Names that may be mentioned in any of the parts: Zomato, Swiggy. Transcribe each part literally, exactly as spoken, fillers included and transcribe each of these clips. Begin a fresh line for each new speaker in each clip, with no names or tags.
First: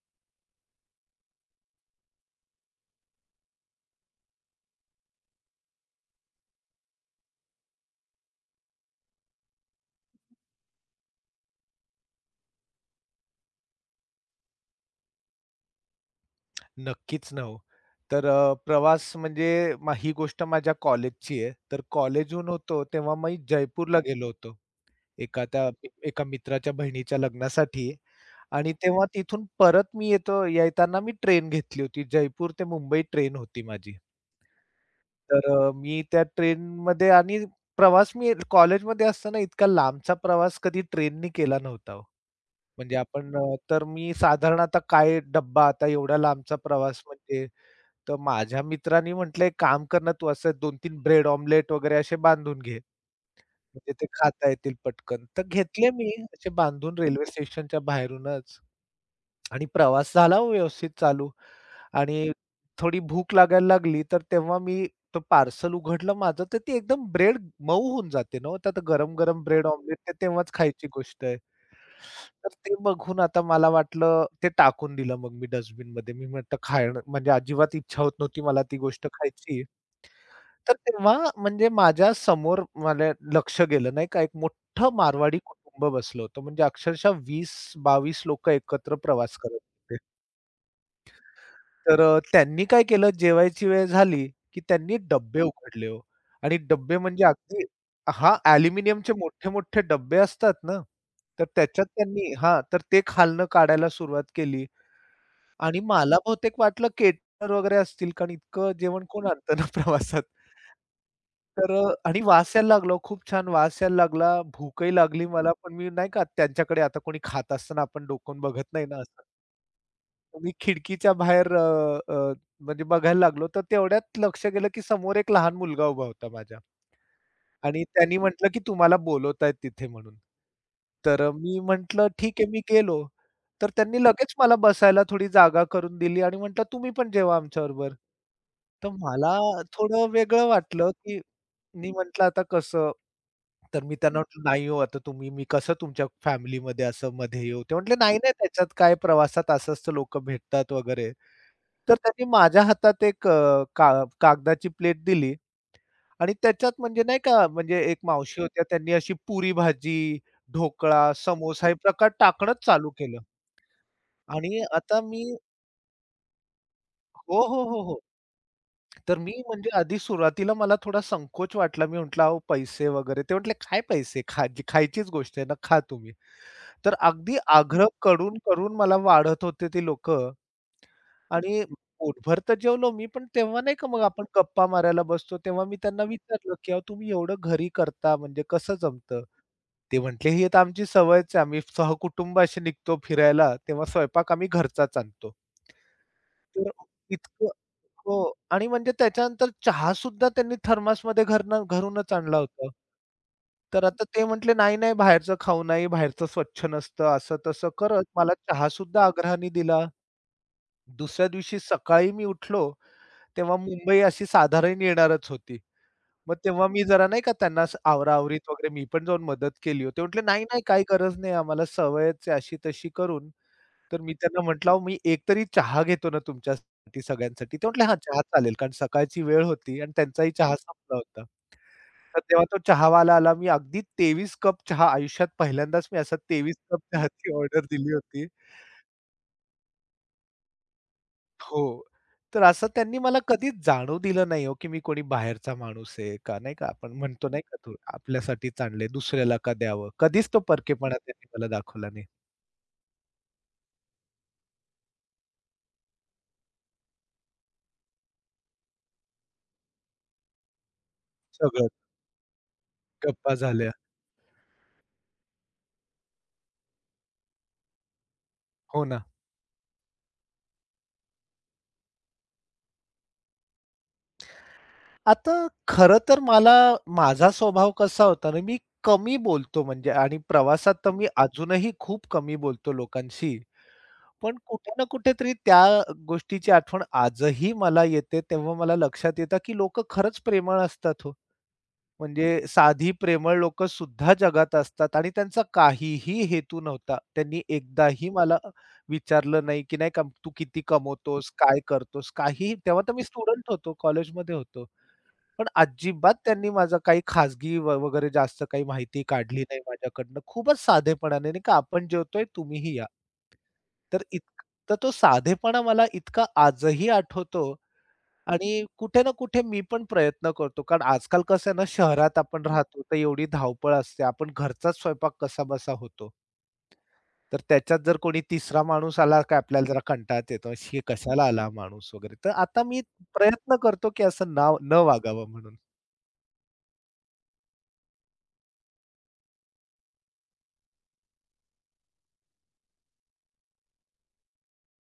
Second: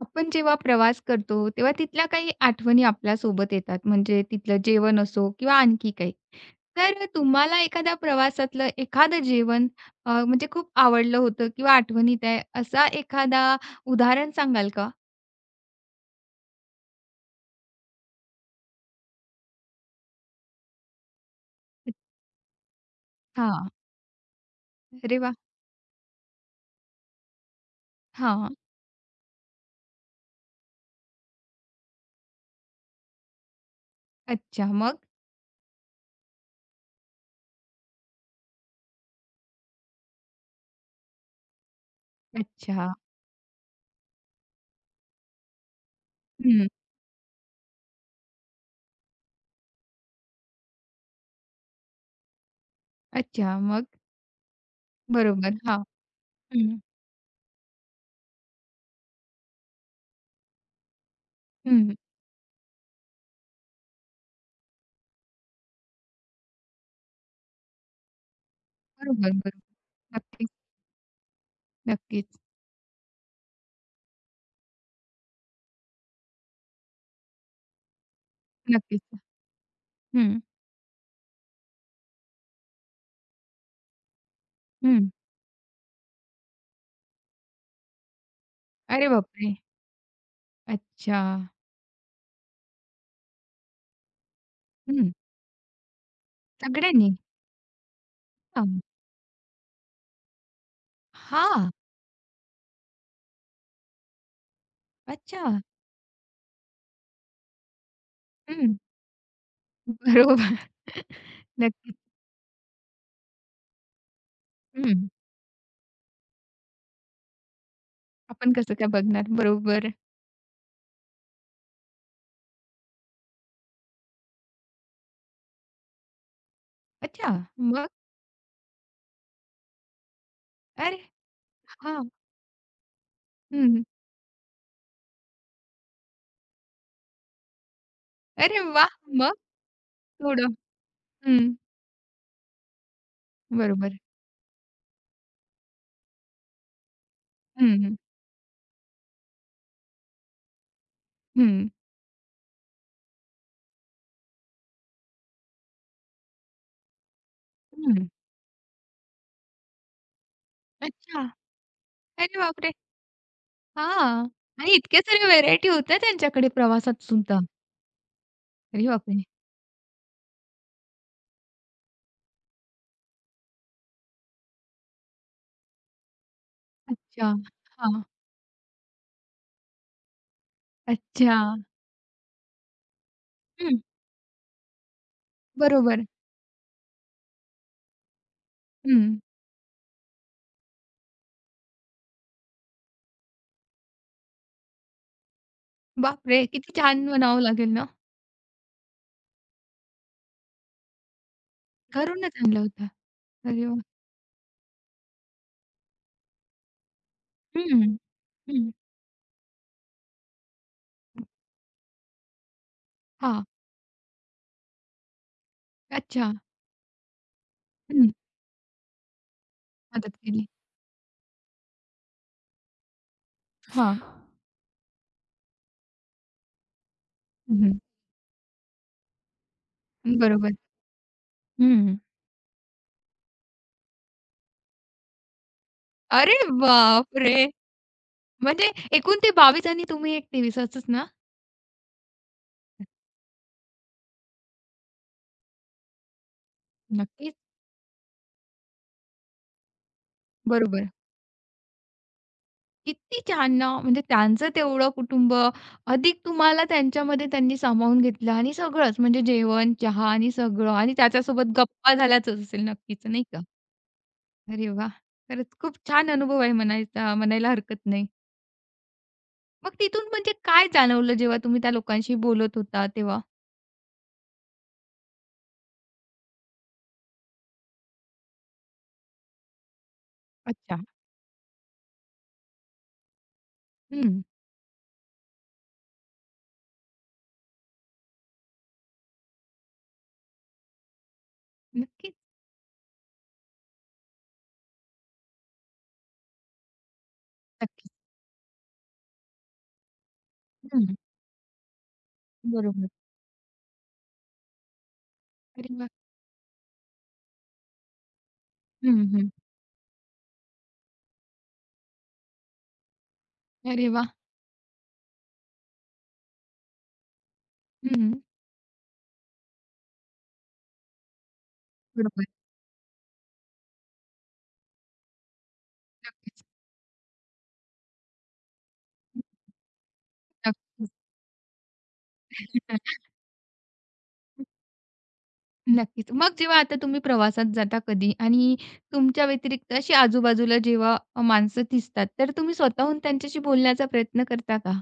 आपण जेव्हा प्रवास करतो, तेव्हा तिथल्या काही आठवणी आपल्यासोबत येतात. म्हणजे तिथलं जेवण असो किंवा आणखी काही. तर तुम्हाला एखाद्या प्रवासातलं एखादं जेवण अ, म्हणजे खूप आवडलं होतं किंवा आठवणीत आहे, असा एखादा उदाहरण सांगाल का?
नक्कीच ना हो. तर अ, प्रवास म्हणजे म ही गोष्ट माझ्या कॉलेजची आहे. तर कॉलेजहून होतो तेव्हा मी
अच्छा.
जयपूरला गेलो होतो.
अरे वाह!
एका त्या एका मित्राच्या बहिणीच्या लग्नासाठी.
हां.
आणि तेव्हा तिथून परत मी येतो येताना मी ट्रेन घेतली होती. जयपूर ते मुंबई ट्रेन होती माझी.
अच्छा. मग?
तर अ, मी त्या ट्रेनमध्ये आणि प्रवास मी कॉलेजमध्ये असताना इतका लांबचा प्रवास कधी ट्रेननी केला नव्हता हो.
अच्छा.
म्हणजे आपण अ, तर मी साधारण आता काय डब्बा आता एवढा लांबचा
हं.
प्रवास म्हणजे. तर माझ्या मित्रांनी म्हटलं, "एक काम कर ना, तू असं दोन तीन ब्रेड ऑमलेट वगैरे असे बांधून घे,
अच्छा. मग?
म्हणजे ते खाता येतील पटकन." तर
बरोबर. हां.
घेतले मी असे
हं.
बांधून रेल्वे स्टेशनच्या बाहेरूनच. आणि प्रवास झाला हो व्यवस्थित चालू.
हं.
आणि थोडी भूक लागायला लागली, तर तेव्हा मी तो पार्सल उघडलं माझं, तर ती एकदम ब्रेड मऊ होऊन जाते ना हो. तर
बरोबर,
गरम-गरम
बरोबर.
ब्रेड ऑमलेट
नक्कीच,
तेव्हाच खायची गोष्ट आहे.
नक्कीच,
तर ते बघून आता मला वाटलं ते टाकून दिलं मग मी डस्टबिनमध्ये. मी म्हटलं खाणं म्हणजे अजिबात इच्छा होत नव्हती मला ती गोष्ट
नक्कीच.
खायची.
हं,
तर तेव्हा म्हणजे माझ्या समोर मला लक्ष गेलं नाही का, एक मोठं
हं.
मारवाडी कुटुंब बसलं होतं. म्हणजे अक्षरशः वीस बावीस लोक एकत्र
अरे
प्रवास
बापरे!
करत होते.
अच्छा.
तर अ, त्यांनी काय केलं जेवायची वेळ झाली, की त्यांनी
हं.
डब्बे हं. उघडले हो. आणि डब्बे
सगळ्यांनी?
म्हणजे अगदी हां,
हां.
ॲल्युमिनियमचे मोठे-मोठे डब्बे असतात ना, तर
हां.
त्याच्यात त्यांनी हां, तर ते खालनं काढायला सुरुवात केली.
अच्छा.
आणि मला बहुतेक वाटलं केटर वगैरे असतील कारण इतकं
हं.
जेवण कोण आणतं ना प्रवासात.
बरोबर.
तर अ,
नक्कीच.
आणि वास यायला लागला हो, खूप छान वास यायला लागला, भूकही
हं.
लागली मला, पण मी नाही का त्यांच्याकडे आता कोणी खात असताना आपण डोकावून
आपण
बघत
कसं
नाही
काय
ना.
बघणार? बरोबर.
मी खिडकीच्या बाहेर अ, अ, म्हणजे बघायला लागलो, तर तेवढ्यात लक्ष गेलं, की समोर एक लहान मुलगा उभा होता माझ्या.
अच्छा.
आणि
मग?
त्यांनी म्हटलं, की "तुम्हाला बोलवतायत तिथे" म्हणून.
अरे
तर मी म्हटलं,
हां.
"ठीक आहे." मी गेलो. तर
हं.
त्यांनी लगेच मला बसायला थोडी जागा करून दिली आणि म्हटलं, "तुम्ही पण जेवा आमच्याबरोबर."
अरे
तर
वाह!
मला
मग
थोडं वेगळं
थोडं
वाटलं, की
हं.
मी म्हटलं, "आता कसं?" तर मी
बरोबर.
त्यांना म्हटलं, "नाही हो, आता तुम्ही मी कसं तुमच्या फॅमिलीमध्ये असं मध्ये येऊ?" ते
हं,
म्हटले,
हं.
"नाही, नाही त्याच्यात काय प्रवासात असंच तर भेटतात वगैरे."
हं.
तर त्यांनी माझ्या हातात एक अ, का कागदाची प्लेट दिली. आणि त्याच्यात म्हणजे नाही का, म्हणजे एक मावशी होत्या त्यांनी अशी पुरी भाजी, ढोकळा,
अच्छा.
समोसा हे प्रकार
अरे
टाकणंच
बापरे!
चालू केलं.
हां.
आणि
आणि
आता
इतक्या
मी
साऱ्या व्हेरायटी होत्या त्यांच्याकडे प्रवासात सुद्धा.
हो, हो, हो, हो.
अरे
तर
बापरे!
मी म्हणजे आधी सुरुवातीला मला थोडा संकोच वाटला. मी म्हटलं, "अहो पैसे वगैरे." ते म्हटले, "काय पैसे? खा खायचीच गोष्ट आहे ना, खा तुम्ही." तर
अच्छा.
अगदी आग्रह
हां.
करून, करून मला वाढत होते ती लोकं.
अच्छा.
आणि पोटभर तर जेवलो मी, पण तेव्हा नाही
हं.
का मग आपण गप्पा मारायला बसतो, तेव्हा मी त्यांना
बरोबर.
विचारलं, की "अहो तुम्ही एवढं घरी करता म्हणजे कसं
हं.
जमतं?" ते म्हटले, "ही तर आमची सवयच आहे. आम्ही सहकुटुंबाशी निघतो फिरायला, तेव्हा स्वयंपाक आम्ही घरचाच आणतो."
बापरे!
तर
किती छान म्हणावं
इतकं
लागेल ना?
हो. आणि म्हणजे त्याच्यानंतर चहा सुद्धा त्यांनी थर्मासमध्ये घरनं घरूनच
घरूनच
आणला
आणलं
होता.
होतं. अरे वाह!
तर आता ते म्हटले, "नाही, नाही बाहेरचं खाऊ नाही, बाहेरचं स्वच्छ नसतं." असं तसं
हं, हं.
करत मला चहा सुद्धा आग्रहाने दिला. दुसऱ्या दिवशी सकाळी मी उठलो
हां.
तेव्हा मुंबई अशी साधारण येणारच होती.
अच्छा.
मग तेव्हा मी जरा नाही का त्यांना असं
हं.
आवरा-आवरीत वगैरे मी पण जाऊन मदत केली हो. ते
मदत
म्हटले, "नाही,
केली.
नाही, काही गरज नाही आम्हाला सवयच आहे अशी तशी करून."
हां.
तर मी त्यांना म्हटलं, "अहो, मी एकतरी चहा घेतो ना तुमच्यासाठी सगळ्यांसाठी." ते
हं,
म्हटले, "हां, चहा चालेल." कारण सकाळची वेळ होती आणि त्यांचाही
बरोबर.
चहा संपला होता.
हं.
तर तेव्हा तो चहावाला आला. मी अगदी तेवीस कप चहा आयुष्यात पहिल्यांदाच मी असा
अरे
तेवीस कप चहाची
बापरे!
ऑर्डर दिली होती.
म्हणजे एकूण ते बावीस आणि तुम्ही एक तेवीस असच ना?
हो. तर असं त्यांनी मला कधीच जाणवू दिलं नाही हो, की मी कोणी बाहेरचा माणूस आहे का नाही का आपण म्हणतो
नक्कीच.
नाही का तो आपल्यासाठीच आणले दुसऱ्याला का द्यावं. कधीच तो
बरोबर.
परकेपणा त्यांनी मला दाखवला नाही.
किती छान ना, म्हणजे त्यांचं तेवढं कुटुंब अधिक तुम्हाला त्यांच्यामध्ये त्यांनी सामावून घेतलं आणि सगळंच म्हणजे जेवण, चहा आणि सगळं आणि त्याच्यासोबत
सगळं
गप्पा झाल्याच असेल नक्कीच, नाही
गप्पा
का?
झाल्या.
अरे वाह! खरंच खूप छान अनुभव आहे म्हणायचा म्हणायला हरकत नाही.
हो ना.
मग तिथून म्हणजे काय जाणवलं जेव्हा तुम्ही त्या लोकांशी बोलत होता तेव्हा?
आता खरं तर मला माझा स्वभाव कसा होता ना, मी कमी बोलतो म्हणजे आणि प्रवासात
अच्छा.
तर मी अजूनही खूप कमी बोलतो लोकांशी.
हं.
पण कुठे ना कुठेतरी त्या गोष्टीची आठवण आजही मला येते. तेव्हा मला लक्षात येतं, की लोकं खरंच प्रेमळ असतात हो.
नक्कीच.
म्हणजे साधी प्रेमळ लोक सुद्धा जगात असतात आणि त्यांचा काहीही हेतू नव्हता. त्यांनी
नक्कीच.
एकदाही मला विचारलं नाही, की नाही का तू किती
हं.
कमवतोस? काय करतोस? काहीही तेव्हा
बरोबर.
तर मी स्टुडंट होतो, कॉलेजमध्ये होतो. पण
अरे वाह!
अजिबात त्यांनी माझा काही खाजगी व वगैरे जास्त काही माहिती
हं, हं.
काढली नाही माझ्याकडनं. खूपच साधेपणाने नाही का आपण जेवतोय तुम्हीही या.
अरे
तर
वाह!
इत तर तो साधेपणा मला इतका आजही आठवतो.
हं.
आणि कुठे ना कुठे मी पण प्रयत्न करतो. कारण आजकाल कसं आहे ना, शहरात
बरोबर.
आपण राहतो, तर एवढी धावपळ असते. आपण घरचाच स्वयंपाक कसा बसा होतो. तर त्याच्यात जर कोणी तिसरा माणूस आला, की आपल्याला जरा कंटाळाच येतो. "शी,
नक्कीच.
कशाला आला हा माणूस" वगैरे. तर आता मी प्रयत्न करतो, की असं नाव न वागावं म्हणून.
नक्कीच. मग जेव्हा आता तुम्ही प्रवासात जाता कधी आणि तुमच्या व्यतिरिक्त अशी आजूबाजूला जेव्हा माणसं दिसतात, तर तुम्ही स्वतःहून त्यांच्याशी बोलण्याचा प्रयत्न करता का?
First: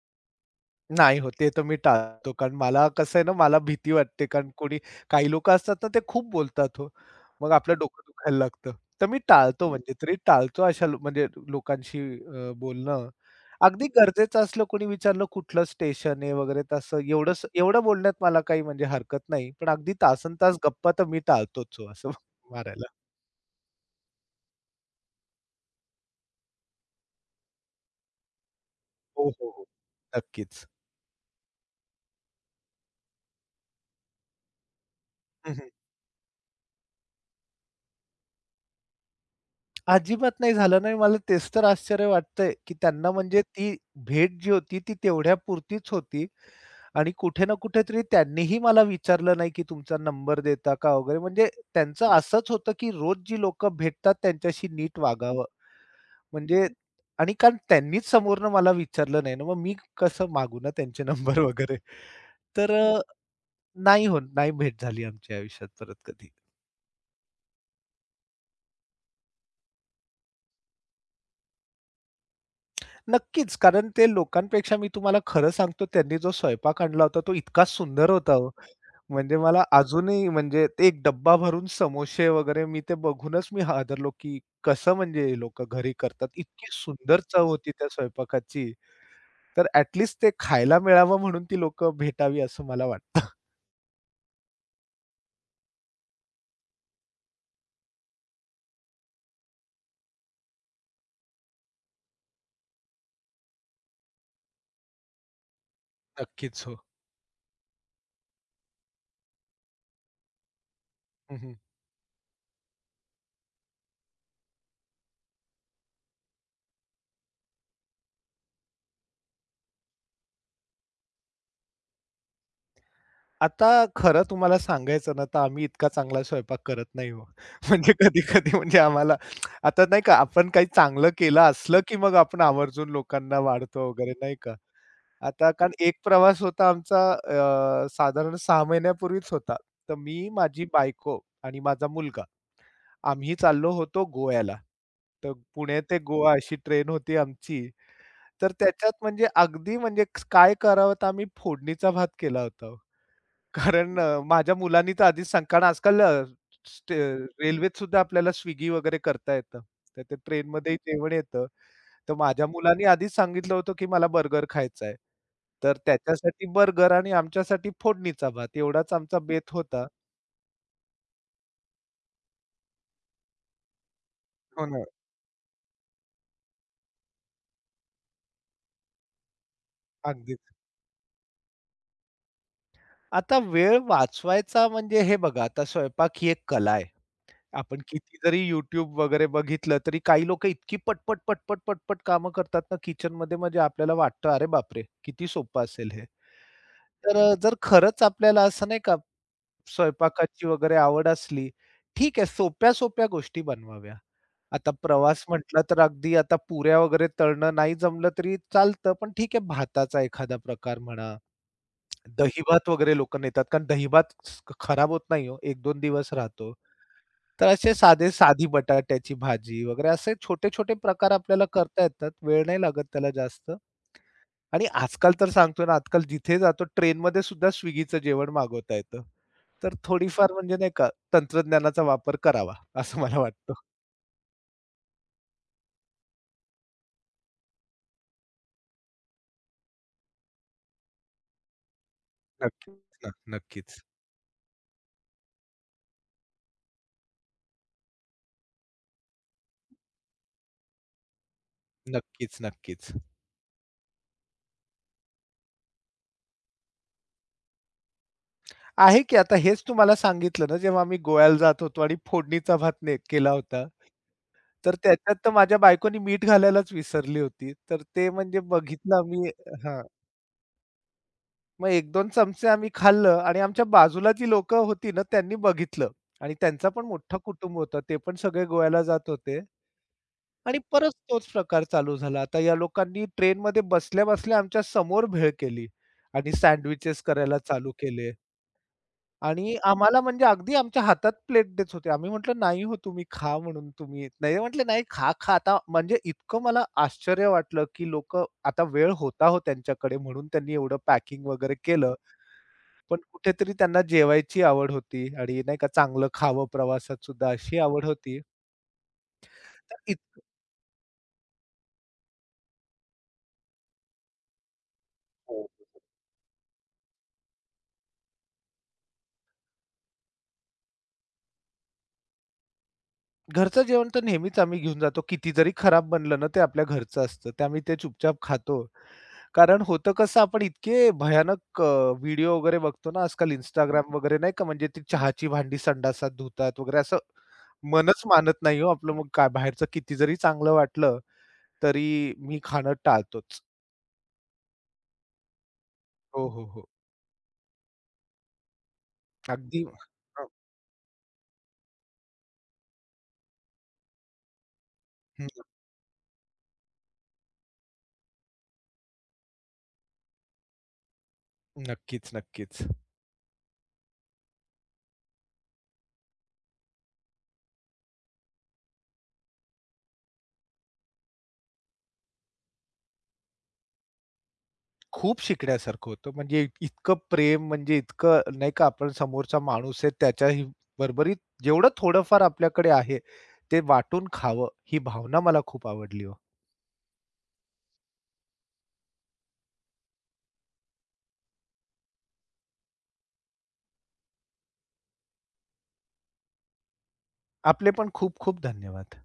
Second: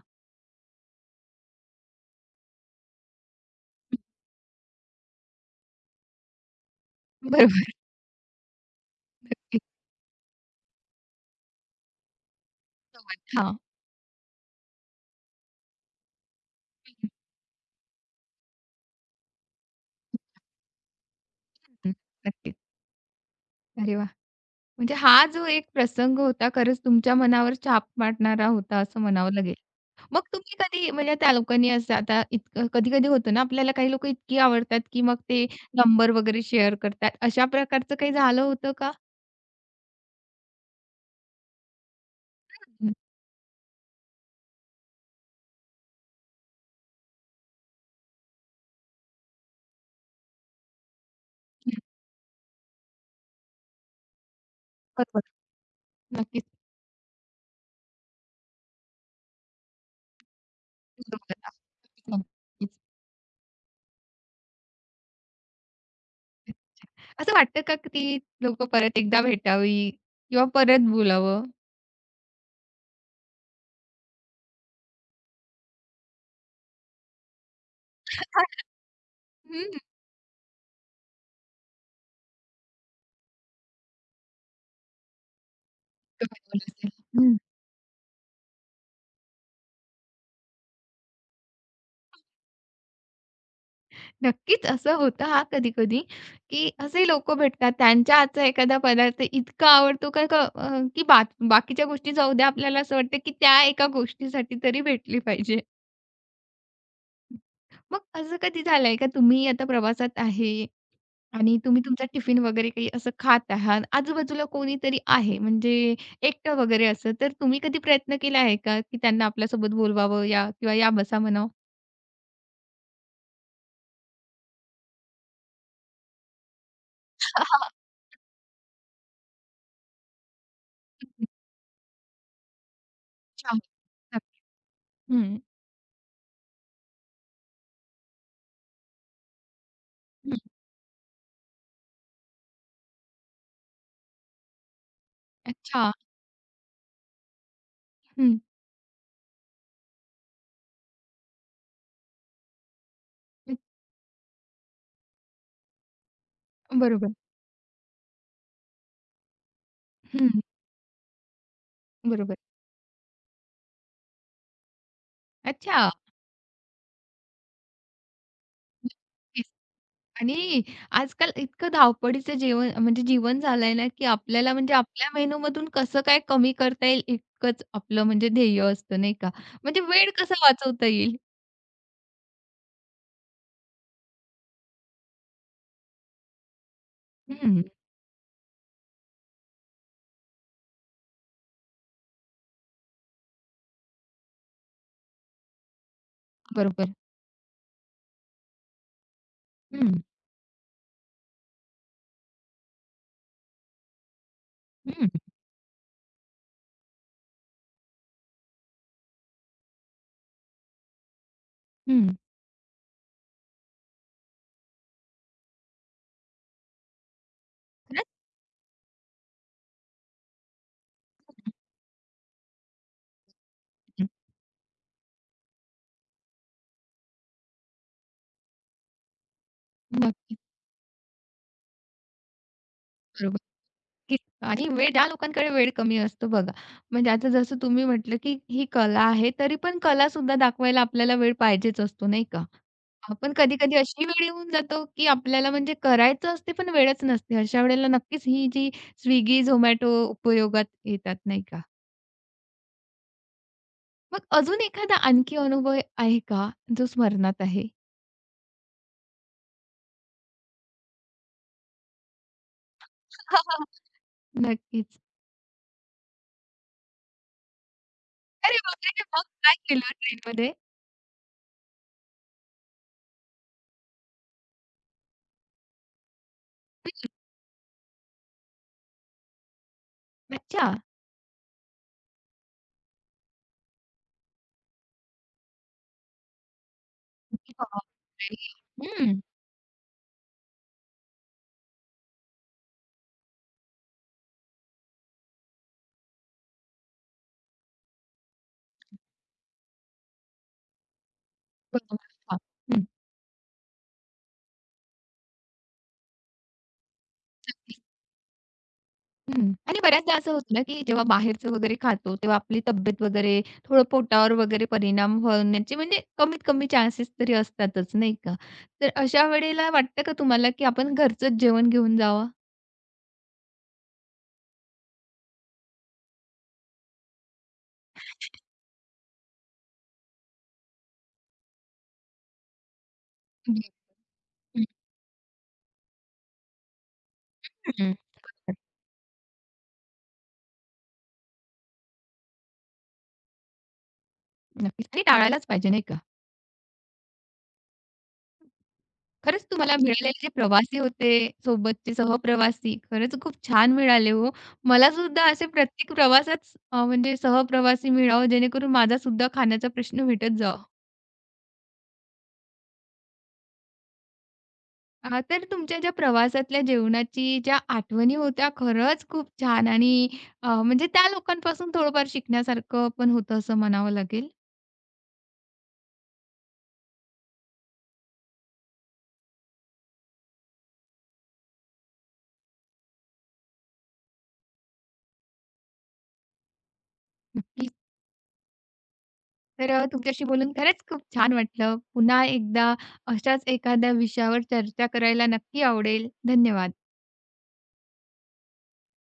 नाही हो, ते तर मी टाळतो. कारण मला कसं आहे ना, मला भीती वाटते. कारण कोणी काही लोकं असतात ना, ते खूप बोलतात हो. मग
बरोबर.
आपलं डोकं दुखायला लागतं. तर मी टाळतो
नक्कीच.
हं. म्हणजे तरी टाळतो अशा लो म्हणजे लोकांशी अ, बोलणं.
हां.
अगदी गरजेचं असलं कोणी विचारलं कुठलं स्टेशन आहे वगैरे तसं एवढंस एवढं बोलण्यात मला काही म्हणजे हरकत नाही. पण अगदी तासनतास गप्पा तर मी टाळतोच हो
हं,
असं
नक्कीच.
मारायला.
अरे वाह! म्हणजे हा जो एक प्रसंग होता खरंच तुमच्या मनावर छाप पाडणारा होता असं
हो,
म्हणावं
हो,
लागेल.
हो.
मग तुम्ही
नक्कीच.
कधी म्हणजे त्या लोकांनी असं आता इतकं कधी-कधी होतं ना आपल्याला काही लोकं इतकी आवडतात, की मग ते नंबर वगैरे शेअर करतात. अशा प्रकारचं काही झालं होतं का?
अजिबात नाही झालं नाही. मला तेच तर आश्चर्य वाटतंय, की त्यांना म्हणजे ती भेट जी होती ती तेवढ्यापुरतीच होती. आणि कुठे ना कुठेतरी त्यांनीही मला विचारलं नाही, की तुमचा नंबर देता का वगैरे. म्हणजे
नक्की-
त्यांचं असंच होतं, की रोज जी लोकं भेटतात त्यांच्याशी नीट
बरोबर.
वागावं.
नक्कीच.
म्हणजे आणि कारण त्यांनीच समोरनं मला विचारलं नाही ना, मग मी कसं मागू ना त्यांचे नंबर
बरोबर.
वगैरे. तर
नक्कीच.
अ, नाही हो, नाही भेट झाली आमच्या आयुष्यात परत कधी.
असं वाटतं का की ती लोकं परत एकदा भेटावी किंवा परत बोलावं?
नक्कीच, कारण ते लोकांपेक्षा मी तुम्हाला खरं सांगतो त्यांनी जो स्वयंपाक आणला होता तो इतका सुंदर होता हो. म्हणजे मला अजूनही म्हणजे ते एक डब्बा भरून समोसे वगैरे मी ते बघूनच मी हादरलो, की कसं म्हणजे हे लोकं घरी करतात. इतकी सुंदर
हं.
चव होती त्या स्वयंपाकाची. तर ॲट ते खायला मिळावं म्हणून ती लोकं भेटावी असं मला वाटतं.
नक्कीच असं होतं हां, कधी-कधी, की असे लोकं भेटतात त्यांच्या हातचा एखादा पदार्थ इतका आवडतो का का अ, की बा बाकीच्या गोष्टी जाऊ द्या आपल्याला असं वाटतं की त्या एका गोष्टीसाठी तरी भेटली पाहिजे.
नक्कीच, हो.
मग असं कधी झालंय का तुम्ही आता प्रवासात आहे
हं.
आणि तुम्ही तुमचा टिफिन वगैरे काही असं खात आहात, आजूबाजूला कोणीतरी आहे म्हणजे एकटं वगैरे असं, तर तुम्ही कधी प्रयत्न केला आहे का की त्यांना आपल्यासोबत बोलवावं या किंवा या बसा म्हणावं?
आता खरं तुम्हाला सांगायचं ना, तर आम्ही इतका चांगला स्वयंपाक करत नाही हो. म्हणजे कधी-कधी म्हणजे आम्हाला आता नाही का आपण काही चांगलं केलं असलं, की मग आपण आवर्जून लोकांना
अच्छा.
वाढतो वगैरे नाही
नक्की.
का.
हं,
आता कारण एक प्रवास होता आमचा अ, साधारण सहा महिन्यापूर्वीच होता. तर मी, माझी बायको आणि माझा मुलगा आम्ही चाललो होतो गोव्याला. तर पुणे
अच्छा.
ते गोवा अशी ट्रेन होती आमची.
हं.
तर त्याच्यात म्हणजे अगदी म्हणजे काय करावं तर आम्ही फोडणीचा भात केला होता हो. कारण अ, माझ्या मुलांनी तर आधीच सांग कारण आजकाल अ, स्ट
बरोबर.
रेल्वेत सुद्धा आपल्याला Swiggy वगैरे करता येतं. तर ते
हं,
ट्रेनमध्येही जेवण येतं. तर
बरोबर.
माझ्या मुलांनी आधीच सांगितलं होतं, की मला बर्गर खायचा आहे. तर
अच्छा.
त्याच्यासाठी बर्गर आणि आमच्यासाठी फोडणीचा भात एवढाच आमचा
नक्कीच.
बेत होता.
आणि आजकाल इतकं धावपळीचं जेवण म्हणजे जीवन झालंय ना, की आपल्याला
हो
म्हणजे
ना.
आपल्या मेनूमधून कसं काय कमी करता येईल इतकंच आपलं म्हणजे ध्येय असतं, नाही का? म्हणजे वेळ कसा
अगदीच.
वाचवता येईल?
आता वेळ वाचवायचा म्हणजे हे बघा, आता स्वयंपाक ही एक कला आहे.
हं,
आपण किती जरी YouTube वगैरे बघितलं, तरी काही लोकं इतकी पटपट, पटपट, पटपट कामं करतात ना किचनमध्ये म्हणजे आपल्याला वाटतं, "अरे बापरे! किती सोपं असेल हे."
बरोबर.
तर अ, जर खरंच आपल्याला असं नाही का,
हं,
स्वयंपाकाची वगैरे आवड असली, ठीक आहे सोप्या-सोप्या गोष्टी बनवाव्या. आता
हं,
प्रवास म्हटला तर अगदी आता पुऱ्या वगैरे तळणं नाही जमलं तरी चालतं, पण ठीक आहे भाताचा एखादा प्रकार म्हणा,
हं.
दहीभात वगैरे लोकं नेतात कारण दहीभात स खराब होत नाही हो, एक दोन दिवस राहतो. तर असे साधे
खरंच.
साधी बटाट्याची भाजी वगैरे असे छोटे-छोटे प्रकार आपल्याला करता येतात. वेळ नाही लागत त्याला जास्त.
हं,
आणि आजकाल तर सांगतो ना, आजकाल जिथे जातो ट्रेनमध्ये सुद्धा Swiggyचं जेवण मागवता येतं. तर थोडीफार
नक्कीच.
म्हणजे नाही का तंत्रज्ञानाचा वापर करावा, असं मला
बरोबर.
वाटतं.
की आणि वेळ ज्या लोकांकडे वेळ कमी असतो बघा, म्हणजे आता जसं तुम्ही म्हटलं, की ही कला आहे, तरी पण कलासुद्धा दाखवायला आपल्याला वेळ पाहिजेच असतो, नाही का?
नक्कीच ना.
आपण कधी-कधी
नक्कीच.
अशी वेळ येऊन जातो, की आपल्याला म्हणजे करायचं असते, पण वेळच नसते. अशा वेळेला नक्कीच ही जी Swiggy, Zomato उपयोगात येतात, नाही का?
नक्कीच, नक्कीच.
मग अजून एखादा आणखी अनुभव आहे का, जो स्मरणात आहे?
आहे की आता हेच तुम्हाला सांगितलं ना, जेव्हा आम्ही गोव्याला जात होतो आणि फोडणीचा भात ने केला होता. तर
नक्कीच.
त्याच्यात तर माझ्या बायकोनी मीठ घालायलाच विसरली होती. तर ते म्हणजे
अरे बापरे!
बघितलं
मग
आम्ही.
काय केलं ट्रेनमध्ये?
मग एक दोन चमचे आम्ही खाल्लं आणि आमच्या बाजूला जी लोकं होती ना, त्यांनी बघितलं. आणि त्यांचा पण मोठा कुटुंब होता. ते पण सगळे गोव्याला जात होते आणि
अच्छा.
परत तोच प्रकार चालू झाला. आता या लोकांनी ट्रेनमध्ये बसल्या-बसल्या आमच्या समोर भेळ केली आणि सँडविचेस करायला चालू केले.
हं.
आणि आम्हाला म्हणजे अगदी आमच्या हातात प्लेट देत होते. आम्ही म्हटलं, "नाही हो, तुम्ही खा," म्हणून तुम्ही नाही म्हटले, "नाही, खा, खा." आता म्हणजे इतकं मला आश्चर्य वाटलं, की लोकं आता वेळ होता हो त्यांच्याकडे म्हणून त्यांनी एवढं पॅकिंग वगैरे केलं.
बरोबर. हां. हं.
पण कुठेतरी त्यांना जेवायची आवड होती आणि नाही का चांगलं खावं प्रवासात सुद्धा अशी
नक्कीच.
आवड होती.
हं.
तर
आणि बऱ्याचदा
इतकं
असं होतं ना, की जेव्हा बाहेरचं वगैरे खातो, तेव्हा आपली तब्येत वगैरे थोडं पोटावर वगैरे परिणाम
हो,
होण्याचे
हो.
म्हणजे कमीत कमी चान्सेस तरी असतातच, नाही का? तर अशा वेळेला वाटतं का तुम्हाला, की आपण घरचंच जेवण घेऊन जावं?
घरचं जेवण तर नेहमीच आम्ही घेऊन जातो. किती जरी खराब बनलं ना, ते आपल्या घरचं असतं. ते आम्ही ते चुपचाप खातो. कारण होतं कसं आपण इतके भयानक व्हिडिओ वगैरे बघतो ना आजकाल
हं,
Instagram वगैरे नाही का
हं.
म्हणजे ती चहाची भांडी संडासात धुतात वगैरे असं
हं.
मनच मानत नाही हो आपलं मग काय बाहेरचं किती जरी चांगलं वाटलं, तरी मी खाणं टाळतोच.
नक्कीच आणि टाळायलाच पाहिजे, नाही का?
हो, हो, हो.
खरंच
अगदी.
तुम्हाला मिळालेले जे प्रवासी होते, सोबतचे सहप्रवासी खरंच खूप छान मिळाले हो. मला सुद्धा
हं.
असे प्रत्येक प्रवासात अ, म्हणजे सहप्रवासी मिळावं जेणेकरून माझा सुद्धा खाण्याचा प्रश्न मिटत जावा.
नक्कीच, नक्कीच.
हां, तर तुमच्या ज्या प्रवासातल्या जेवणाची ज्या आठवणी होत्या खरंच खूप छान आणि अ, म्हणजे त्या लोकांपासून थोडंफार शिकण्यासारखं पण होतं असं म्हणावं लागेल.
खूप शिकण्यासारखं होतं. म्हणजे इतकं प्रेम म्हणजे इतकं नाही का आपण समोरचा माणूस आहे त्याच्या ही बरोबरीत जेवढं थोडंफार आपल्याकडे आहे, ते वाटून खावं ही भावना मला खूप आवडली हो.
नक्कीच. तर अ, तुमच्याशी बोलून खरंच खूप छान वाटलं. पुन्हा एकदा अशाच एखाद्या विषयावर चर्चा करायला नक्की आवडेल. धन्यवाद.
आपले पण खूप खूप धन्यवाद.